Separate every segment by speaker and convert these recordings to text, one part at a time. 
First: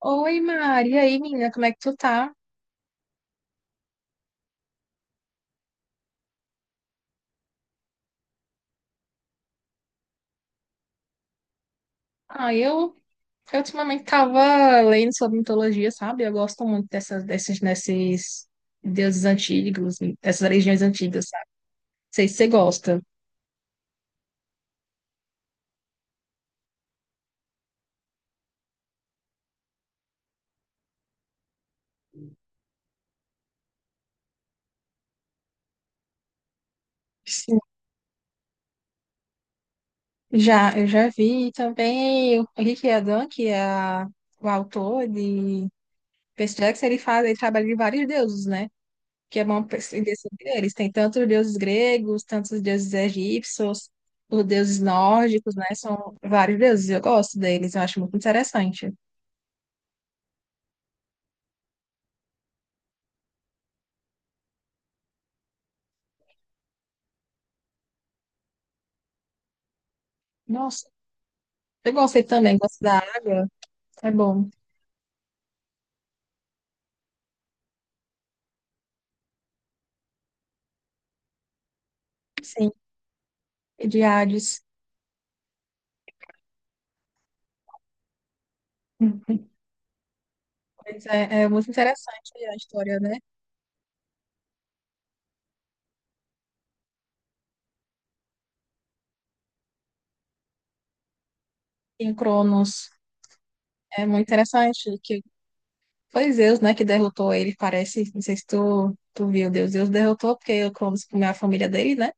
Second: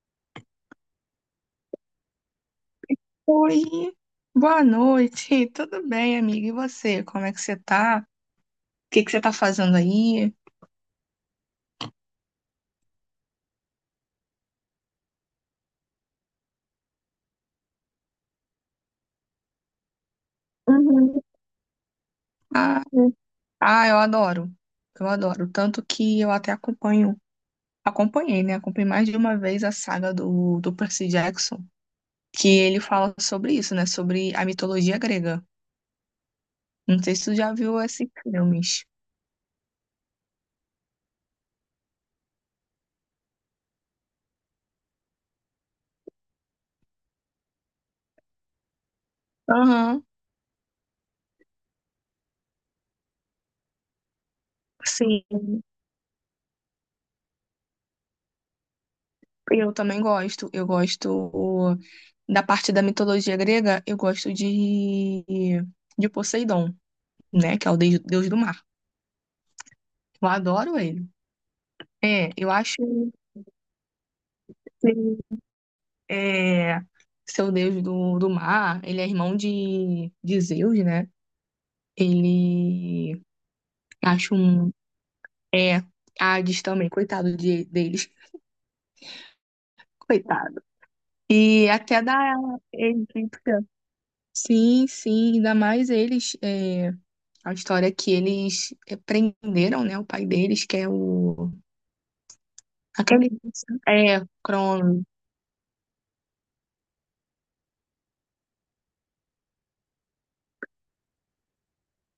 Speaker 1: Oi, Mari. E aí, menina, como é que tu tá?
Speaker 2: Oi, boa noite. Tudo bem, amiga? E você? Como é que você tá? O que que você tá fazendo aí?
Speaker 1: Ah, eu, eu ultimamente tava lendo sobre mitologia, sabe? Eu gosto muito desses deuses antigos, dessas religiões
Speaker 2: Uhum.
Speaker 1: antigas, sabe? Não sei se você
Speaker 2: Ah,
Speaker 1: gosta.
Speaker 2: ah, eu adoro. Eu adoro. Tanto que eu até acompanho, acompanhei, né? Acompanhei mais de uma vez a saga do Percy Jackson, que ele fala sobre isso, né? Sobre a mitologia grega. Não sei se tu já
Speaker 1: Sim.
Speaker 2: viu esses filmes.
Speaker 1: Já, eu já vi também o Henrique Adam, que é o autor de Percy Jackson, ele faz, ele trabalha de vários deuses, né? Que é bom
Speaker 2: Aham,
Speaker 1: perceber sobre eles. Tem tanto os deuses gregos, tanto os deuses egípcios, os deuses nórdicos,
Speaker 2: sim.
Speaker 1: né? São vários deuses, eu gosto deles, eu acho muito interessante.
Speaker 2: Eu também gosto. Eu gosto da parte da mitologia grega, eu gosto de Poseidon, né? Que é o deus do mar. Eu adoro
Speaker 1: Nossa,
Speaker 2: ele.
Speaker 1: eu gostei
Speaker 2: É, eu
Speaker 1: também,
Speaker 2: acho
Speaker 1: gosto da água, é bom.
Speaker 2: que ele é seu deus do mar. Ele é irmão de Zeus, né?
Speaker 1: Sim,
Speaker 2: Ele
Speaker 1: e de
Speaker 2: acho
Speaker 1: Hades.
Speaker 2: um. É, Hades também, coitado de, deles. Coitado.
Speaker 1: Pois é, é
Speaker 2: E
Speaker 1: muito
Speaker 2: até
Speaker 1: interessante
Speaker 2: da
Speaker 1: a história, né?
Speaker 2: egípcia. Sim, sim, ainda mais eles. A história é que eles, é, prenderam, né, o pai deles, que é o...
Speaker 1: Em Cronos,
Speaker 2: Aquele...
Speaker 1: é
Speaker 2: É,
Speaker 1: muito interessante
Speaker 2: Crono.
Speaker 1: que foi Zeus, né, que derrotou ele, parece, não sei se tu viu, Deus, Deus derrotou porque o Cronos comeu a família dele, né?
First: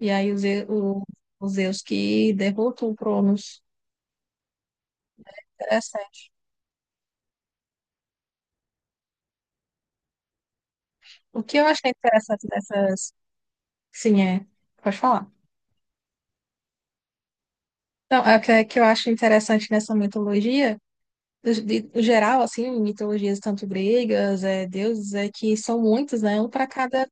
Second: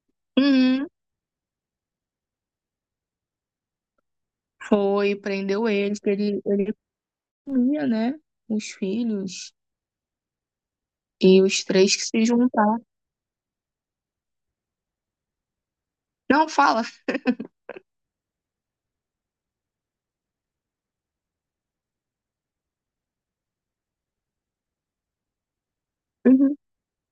Speaker 1: E aí os,
Speaker 2: Uhum.
Speaker 1: os Zeus que derrotam o Cronos.
Speaker 2: Foi, prendeu eles, que
Speaker 1: Interessante.
Speaker 2: ele comia, né, os filhos e
Speaker 1: O que
Speaker 2: os
Speaker 1: eu achei
Speaker 2: três que se
Speaker 1: interessante
Speaker 2: juntaram.
Speaker 1: dessas. Sim, é. Pode falar.
Speaker 2: Não, fala.
Speaker 1: Não, é que eu acho interessante nessa mitologia, no geral, assim, mitologias tanto gregas, é, deuses, é que são muitos, né? Um
Speaker 2: Uhum.
Speaker 1: para cada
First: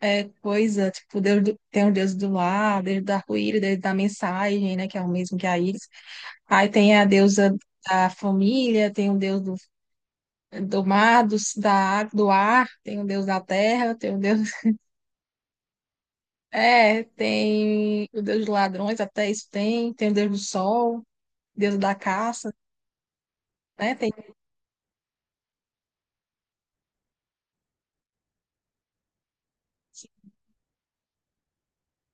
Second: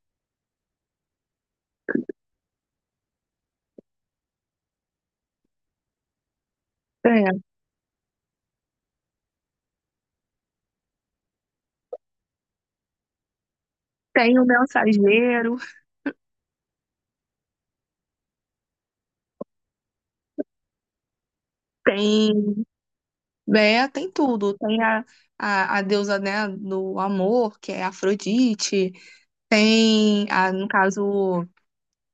Speaker 1: coisa. Tipo, tem o deus do lar, deus do arco-íris, deus da mensagem, né? Que é o mesmo que a Íris. Aí tem a
Speaker 2: É,
Speaker 1: deusa da família, tem o deus do mar, do ar, tem o deus da terra, tem o deus.
Speaker 2: tem o mensageiro,
Speaker 1: É, tem o deus dos ladrões, até isso tem, tem o deus do sol, deus da caça,
Speaker 2: tem... É,
Speaker 1: né?
Speaker 2: tem
Speaker 1: Tem.
Speaker 2: tudo. Tem a deusa, né, do amor, que é Afrodite. Tem, a, no caso,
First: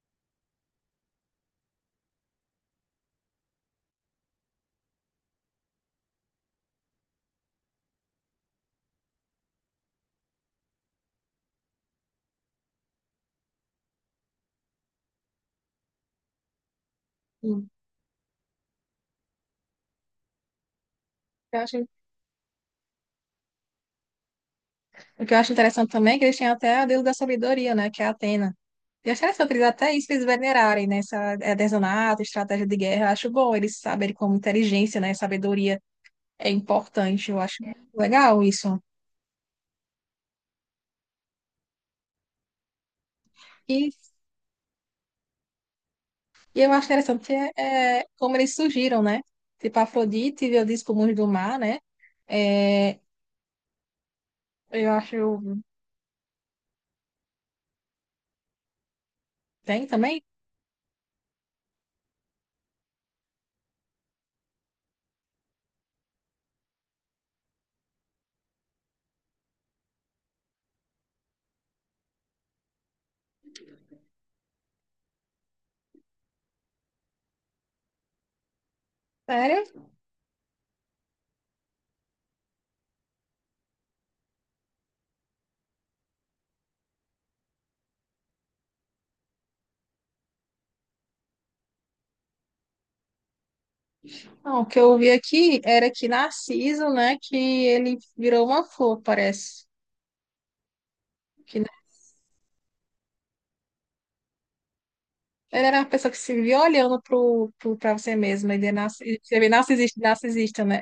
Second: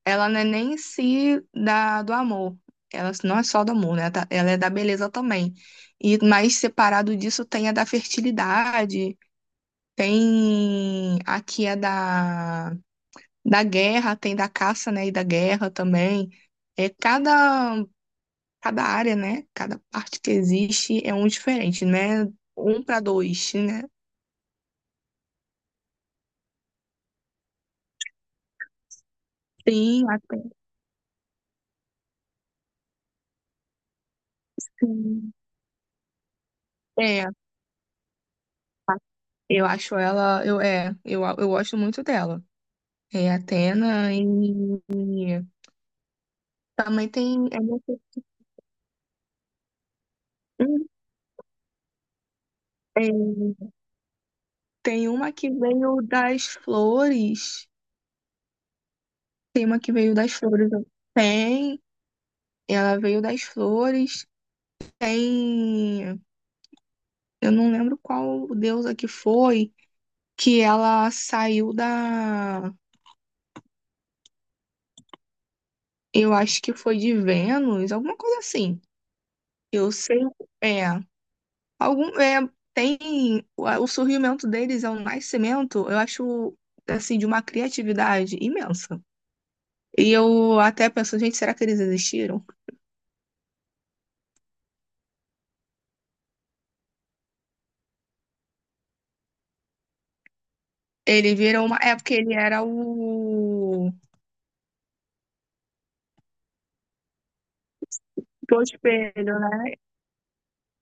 Speaker 2: ela não é nem em si da, do amor. Ela não é só do amor, né? Tá- Ela é da beleza também. E mais separado disso tem a da fertilidade, tem aqui a da, da guerra, tem da caça, né? E da guerra também. É
Speaker 1: O
Speaker 2: cada, cada área, né? Cada parte que existe é um
Speaker 1: que eu
Speaker 2: diferente,
Speaker 1: acho,
Speaker 2: né? Um para dois, né?
Speaker 1: o que eu acho interessante também é que eles têm até o deus da sabedoria, né? Que é Atena. E eu acho interessante eles até
Speaker 2: Sim,
Speaker 1: isso eles
Speaker 2: até
Speaker 1: venerarem, né? Essa artesanato, estratégia de guerra. Eu acho bom eles saberem como inteligência, né?
Speaker 2: sim.
Speaker 1: Sabedoria é
Speaker 2: É,
Speaker 1: importante. Eu acho legal isso.
Speaker 2: eu acho ela, eu, é, eu gosto muito dela. É
Speaker 1: E
Speaker 2: Atena e
Speaker 1: E eu acho
Speaker 2: também
Speaker 1: interessante porque,
Speaker 2: tem, eu não
Speaker 1: é,
Speaker 2: sei-
Speaker 1: como eles surgiram, né? Tipo, Afrodite veio disso pro mundo do mar, né? É,
Speaker 2: é,
Speaker 1: eu
Speaker 2: tem uma que
Speaker 1: acho.
Speaker 2: veio das flores. Tem uma
Speaker 1: Tem
Speaker 2: que veio
Speaker 1: também?
Speaker 2: das flores. Tem, ela veio das flores. Tem, eu não lembro qual deusa que foi, que ela saiu da, eu acho que foi de Vênus, alguma coisa assim.
Speaker 1: Sério?
Speaker 2: Eu sei, é. Algum, é, tem o a- o surgimento deles é um nascimento, eu acho assim de uma criatividade imensa. E eu até penso, gente, será que eles existiram?
Speaker 1: Não, o que eu vi aqui era que Narciso, né? Que ele virou uma flor, parece.
Speaker 2: Ele
Speaker 1: Que,
Speaker 2: virou
Speaker 1: né,
Speaker 2: uma. É porque ele era o.
Speaker 1: ele era uma pessoa que se via olhando pra você mesma.
Speaker 2: Do
Speaker 1: Ele é você
Speaker 2: espelho,
Speaker 1: vê
Speaker 2: né?
Speaker 1: narcisista, narcisista, né?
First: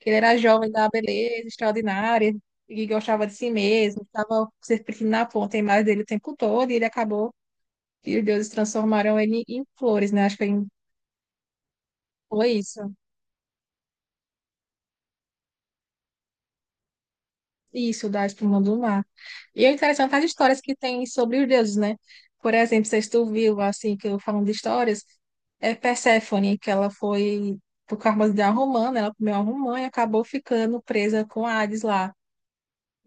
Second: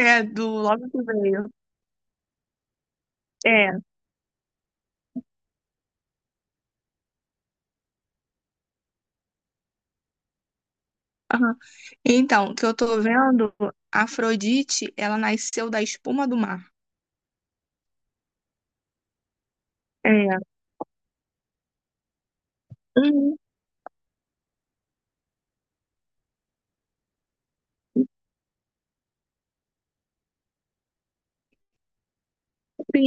Speaker 1: Que ele
Speaker 2: É,
Speaker 1: era
Speaker 2: do
Speaker 1: jovem da
Speaker 2: logo que
Speaker 1: beleza
Speaker 2: veio.
Speaker 1: extraordinária e gostava de si
Speaker 2: É.
Speaker 1: mesmo, estava se sentindo na ponta a imagem dele o tempo todo e ele acabou. E os deuses transformaram ele em flores, né? Acho que ele
Speaker 2: Aham. Então,
Speaker 1: foi
Speaker 2: o que eu
Speaker 1: isso.
Speaker 2: tô vendo, Afrodite, ela nasceu da espuma do mar.
Speaker 1: Isso, da espuma do mar. E é interessante as
Speaker 2: É.
Speaker 1: histórias que tem sobre os deuses, né? Por exemplo, se tu
Speaker 2: Uhum.
Speaker 1: viu, assim, que eu falando de histórias, é Perséfone, que ela foi por causa de uma romã, né? Ela comeu uma romã e acabou ficando presa com Hades lá.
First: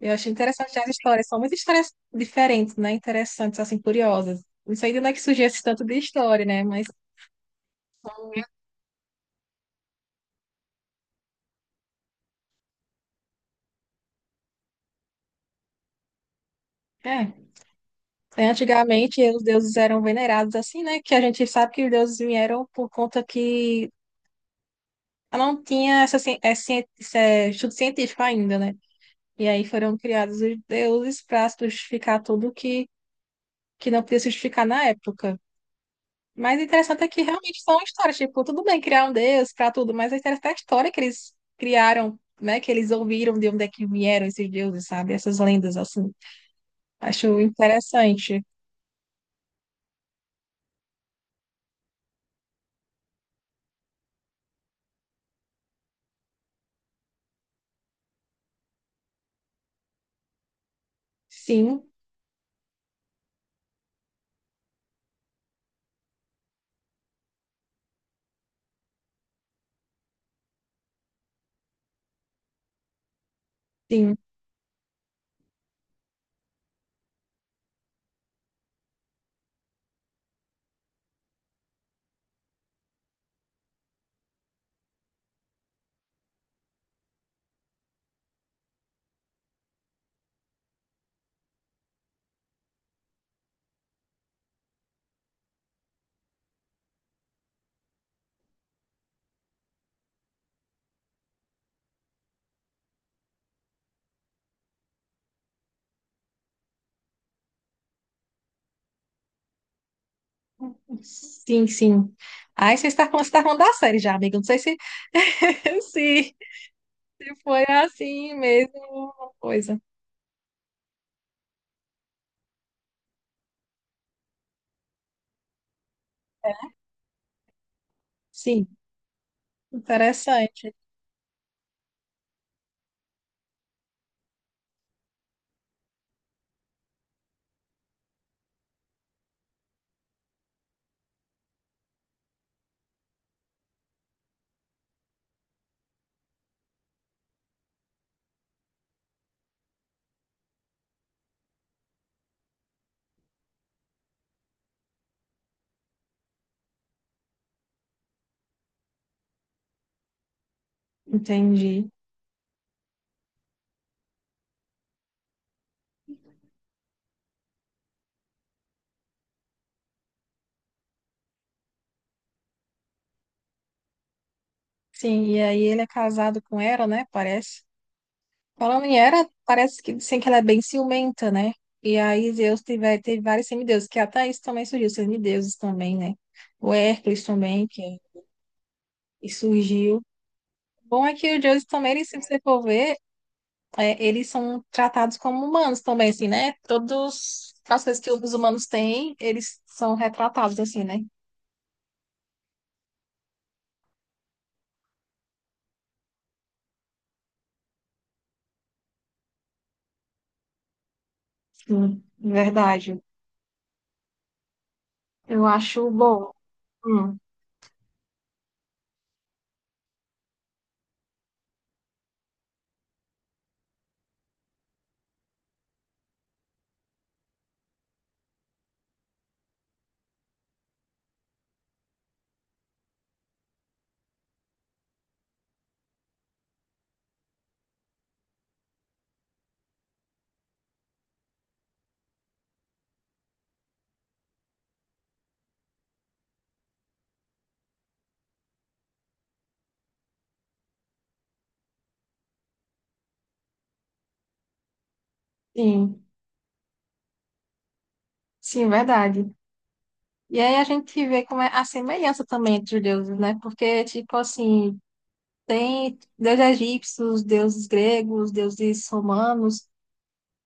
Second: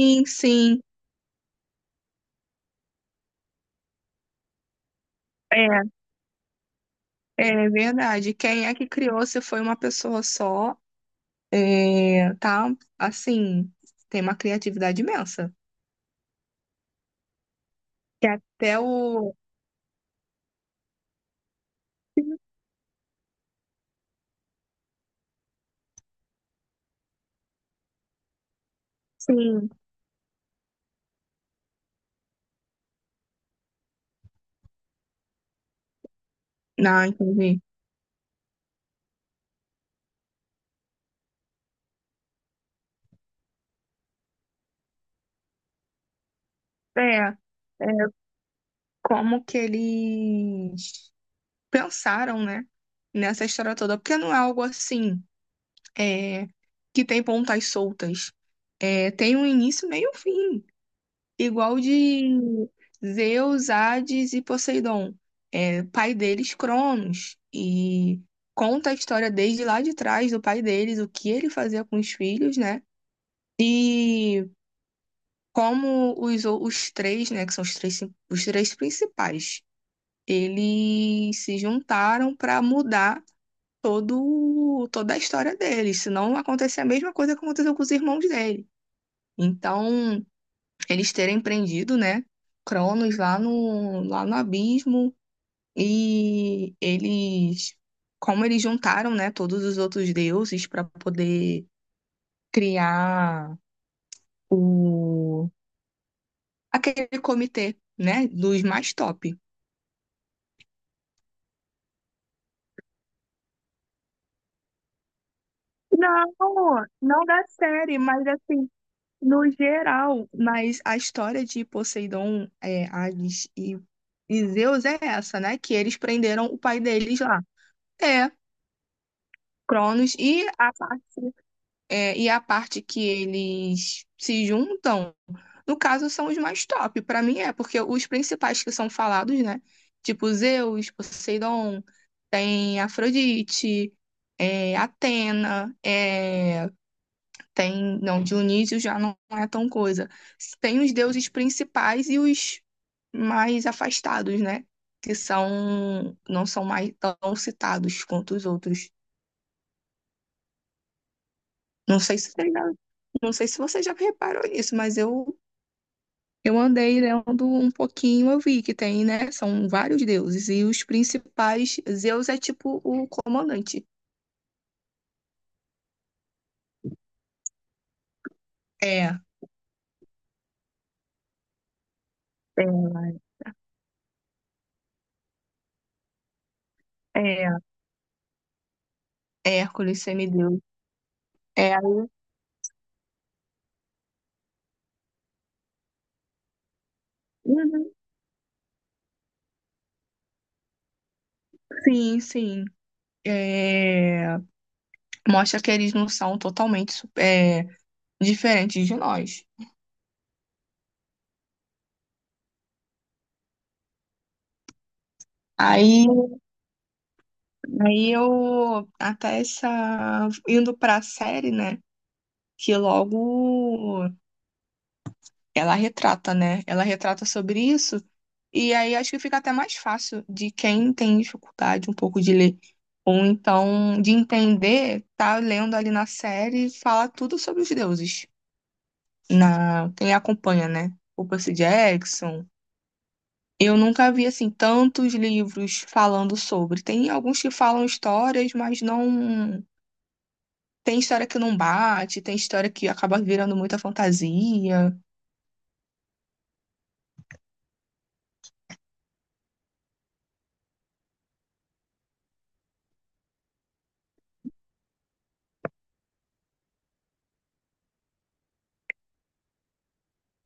Speaker 1: Eu achei interessante
Speaker 2: sim.
Speaker 1: as histórias. São muitas histórias diferentes, né? Interessantes, assim, curiosas. Não sei de onde é que surgiu esse
Speaker 2: É,
Speaker 1: tanto de história, né? Mas,
Speaker 2: é verdade. Quem é que criou? Se foi uma pessoa só? É, tá, assim, tem uma criatividade imensa.
Speaker 1: é.
Speaker 2: Que
Speaker 1: É,
Speaker 2: até
Speaker 1: antigamente,
Speaker 2: o.
Speaker 1: os deuses eram venerados assim, né? Que a gente sabe que os deuses vieram por conta que não tinha essa, esse é, estudo científico ainda, né? E aí
Speaker 2: Sim.
Speaker 1: foram criados os deuses para justificar tudo que não podia se justificar na época. Mas o interessante
Speaker 2: Não,
Speaker 1: é que
Speaker 2: entendi.
Speaker 1: realmente são histórias. Tipo, tudo bem criar um deus para tudo, mas o interessante é a história que eles criaram, né? Que eles ouviram de onde é que vieram esses deuses, sabe? Essas lendas, assim.
Speaker 2: É,
Speaker 1: Acho interessante.
Speaker 2: como que eles pensaram, né, nessa história toda, porque não é algo assim, é, que tem pontas soltas. É, tem um início, meio e um fim. Igual
Speaker 1: Sim.
Speaker 2: de Zeus, Hades e Poseidon. É, pai deles, Cronos. E conta a história desde lá de trás do pai deles, o que ele fazia com os filhos, né?
Speaker 1: Sim.
Speaker 2: E como os três, né, que são os três principais, eles se juntaram para mudar toda a história deles, senão acontecia a mesma coisa que aconteceu com os irmãos dele. Então, eles terem prendido, né, Cronos lá lá no abismo e eles, como eles juntaram, né, todos os outros deuses para poder criar o aquele comitê, né, dos mais top.
Speaker 1: Sim, sim. Aí você está falando da série já, amiga. Não sei se, se,
Speaker 2: Não, não
Speaker 1: se
Speaker 2: da
Speaker 1: foi
Speaker 2: série, mas
Speaker 1: assim
Speaker 2: assim,
Speaker 1: mesmo uma
Speaker 2: no
Speaker 1: coisa.
Speaker 2: geral, mas a história de Poseidon, é, Hades e Zeus é essa, né? Que eles prenderam o pai deles lá. É,
Speaker 1: Sim,
Speaker 2: Cronos e a
Speaker 1: interessante.
Speaker 2: parte. É, e a parte que eles se juntam, no caso, são os mais top. Pra mim é, porque os principais que são falados, né? Tipo Zeus, Poseidon, tem Afrodite, é, Atena, é, tem. Não, Dionísio já não é tão coisa. Tem os deuses principais e os mais afastados, né? Que são, não são mais tão citados quanto os outros.
Speaker 1: Entendi.
Speaker 2: Não sei se você já, não sei se você já reparou nisso, mas eu andei lendo um pouquinho, eu vi que tem, né? São vários deuses, e os principais, Zeus é tipo o comandante.
Speaker 1: Sim, e aí ele é casado com Hera, né? Parece. Falando em
Speaker 2: É,
Speaker 1: Hera, parece que dizem que ela é bem ciumenta, né? E aí Zeus
Speaker 2: é,
Speaker 1: teve vários semideuses, que até isso também surgiu, semideuses também, né? O Hércules
Speaker 2: é,
Speaker 1: também, que e
Speaker 2: Hércules,
Speaker 1: surgiu.
Speaker 2: semideus.
Speaker 1: Bom é que o Zeus
Speaker 2: É,
Speaker 1: também, se você for ver, é, eles são tratados como humanos também, assim, né? Todas as
Speaker 2: uhum.
Speaker 1: coisas que os humanos têm, eles são retratados, assim, né?
Speaker 2: Sim, sim. É, mostra que eles não são totalmente su- é, diferentes de nós.
Speaker 1: Sim, verdade. Eu acho
Speaker 2: Aí,
Speaker 1: bom. Hum.
Speaker 2: aí eu, até essa, indo pra série, né? Que logo ela retrata, né? Ela retrata sobre isso, e aí acho que fica até mais fácil de quem tem dificuldade um pouco de ler, ou então de entender, tá lendo ali na série, fala tudo sobre os deuses, na quem acompanha, né? O Percy Jackson. Eu nunca vi assim tantos livros falando sobre. Tem alguns que falam histórias, mas não tem história que não bate, tem história que acaba virando muita fantasia.
Speaker 1: Sim, sim, verdade. E aí a gente vê como é a semelhança também entre os deuses, né? Porque, tipo assim, tem deuses egípcios, deuses gregos, deuses romanos,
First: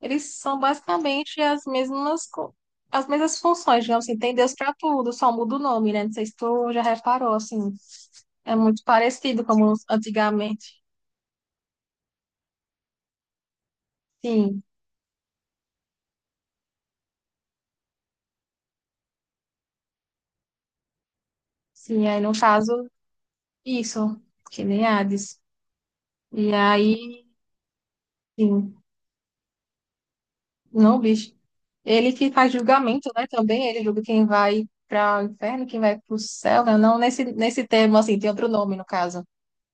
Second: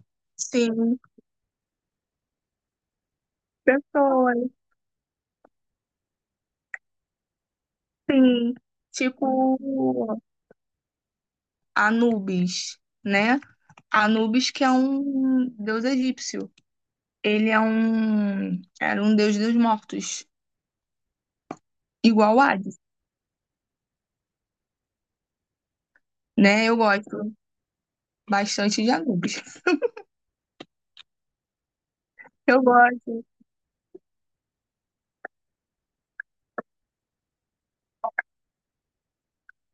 Speaker 1: eles são
Speaker 2: Sim,
Speaker 1: basicamente as mesmas funções, digamos assim, tem
Speaker 2: pessoas.
Speaker 1: Deus para tudo, só muda o nome, né? Não sei se tu já reparou, assim,
Speaker 2: Sim,
Speaker 1: é muito
Speaker 2: tipo
Speaker 1: parecido como antigamente.
Speaker 2: Anubis, né? Anubis
Speaker 1: Sim,
Speaker 2: que é um deus egípcio. Ele é um Era um deus dos mortos,
Speaker 1: sim, aí no
Speaker 2: igual Hades,
Speaker 1: caso, isso, que nem Hades. E
Speaker 2: né? Eu
Speaker 1: aí,
Speaker 2: gosto
Speaker 1: sim,
Speaker 2: bastante de Anubis.
Speaker 1: não, bicho. Ele que faz
Speaker 2: Eu
Speaker 1: julgamento,
Speaker 2: gosto.
Speaker 1: né? Também ele julga quem vai para o inferno, quem vai para o céu, né? Não nesse termo, assim, tem outro nome no caso.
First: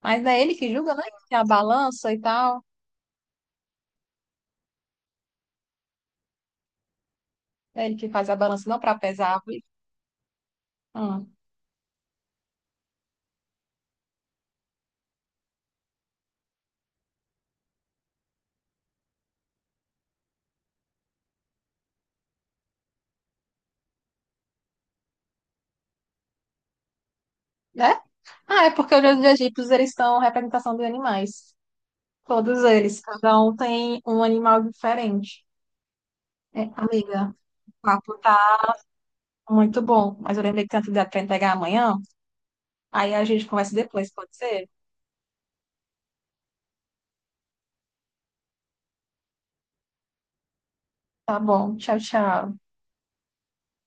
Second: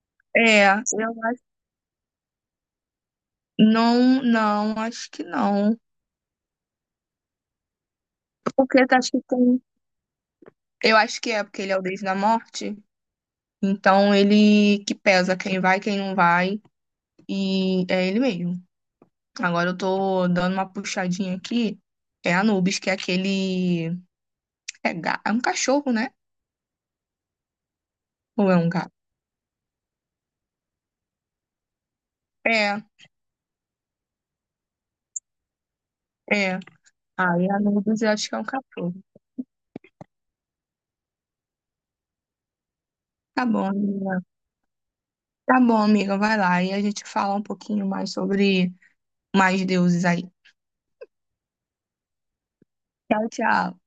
Speaker 1: Mas é ele
Speaker 2: É,
Speaker 1: que julga, né?
Speaker 2: eu
Speaker 1: Tem
Speaker 2: acho.
Speaker 1: a balança e tal.
Speaker 2: Não, não, acho que não.
Speaker 1: É ele que faz a balança não
Speaker 2: Porque
Speaker 1: para
Speaker 2: tá, acho que
Speaker 1: pesar, árvores.
Speaker 2: tem. Eu acho que
Speaker 1: Hum,
Speaker 2: é porque ele é o deus da morte. Então ele que pesa quem vai, quem não vai e é ele mesmo. Agora eu tô dando uma puxadinha aqui. É Anubis, que é aquele. É, ga- é um cachorro, né?
Speaker 1: né?
Speaker 2: Ou é
Speaker 1: Ah,
Speaker 2: um
Speaker 1: é porque
Speaker 2: gato?
Speaker 1: os egípcios eles são representação dos animais. Todos
Speaker 2: É,
Speaker 1: eles, cada um tem um animal diferente.
Speaker 2: é.
Speaker 1: É, amiga,
Speaker 2: Aí
Speaker 1: o
Speaker 2: Anubis eu
Speaker 1: papo
Speaker 2: acho que
Speaker 1: tá
Speaker 2: é um cachorro.
Speaker 1: muito bom, mas eu lembrei que tem atividade para entregar amanhã. Aí a gente
Speaker 2: Tá bom,
Speaker 1: conversa depois,
Speaker 2: amiga.
Speaker 1: pode ser?
Speaker 2: Tá bom, amiga. Vai lá. E a gente fala um pouquinho mais sobre mais deuses aí.
Speaker 1: Tá bom, tchau, tchau.
Speaker 2: Tchau, tchau.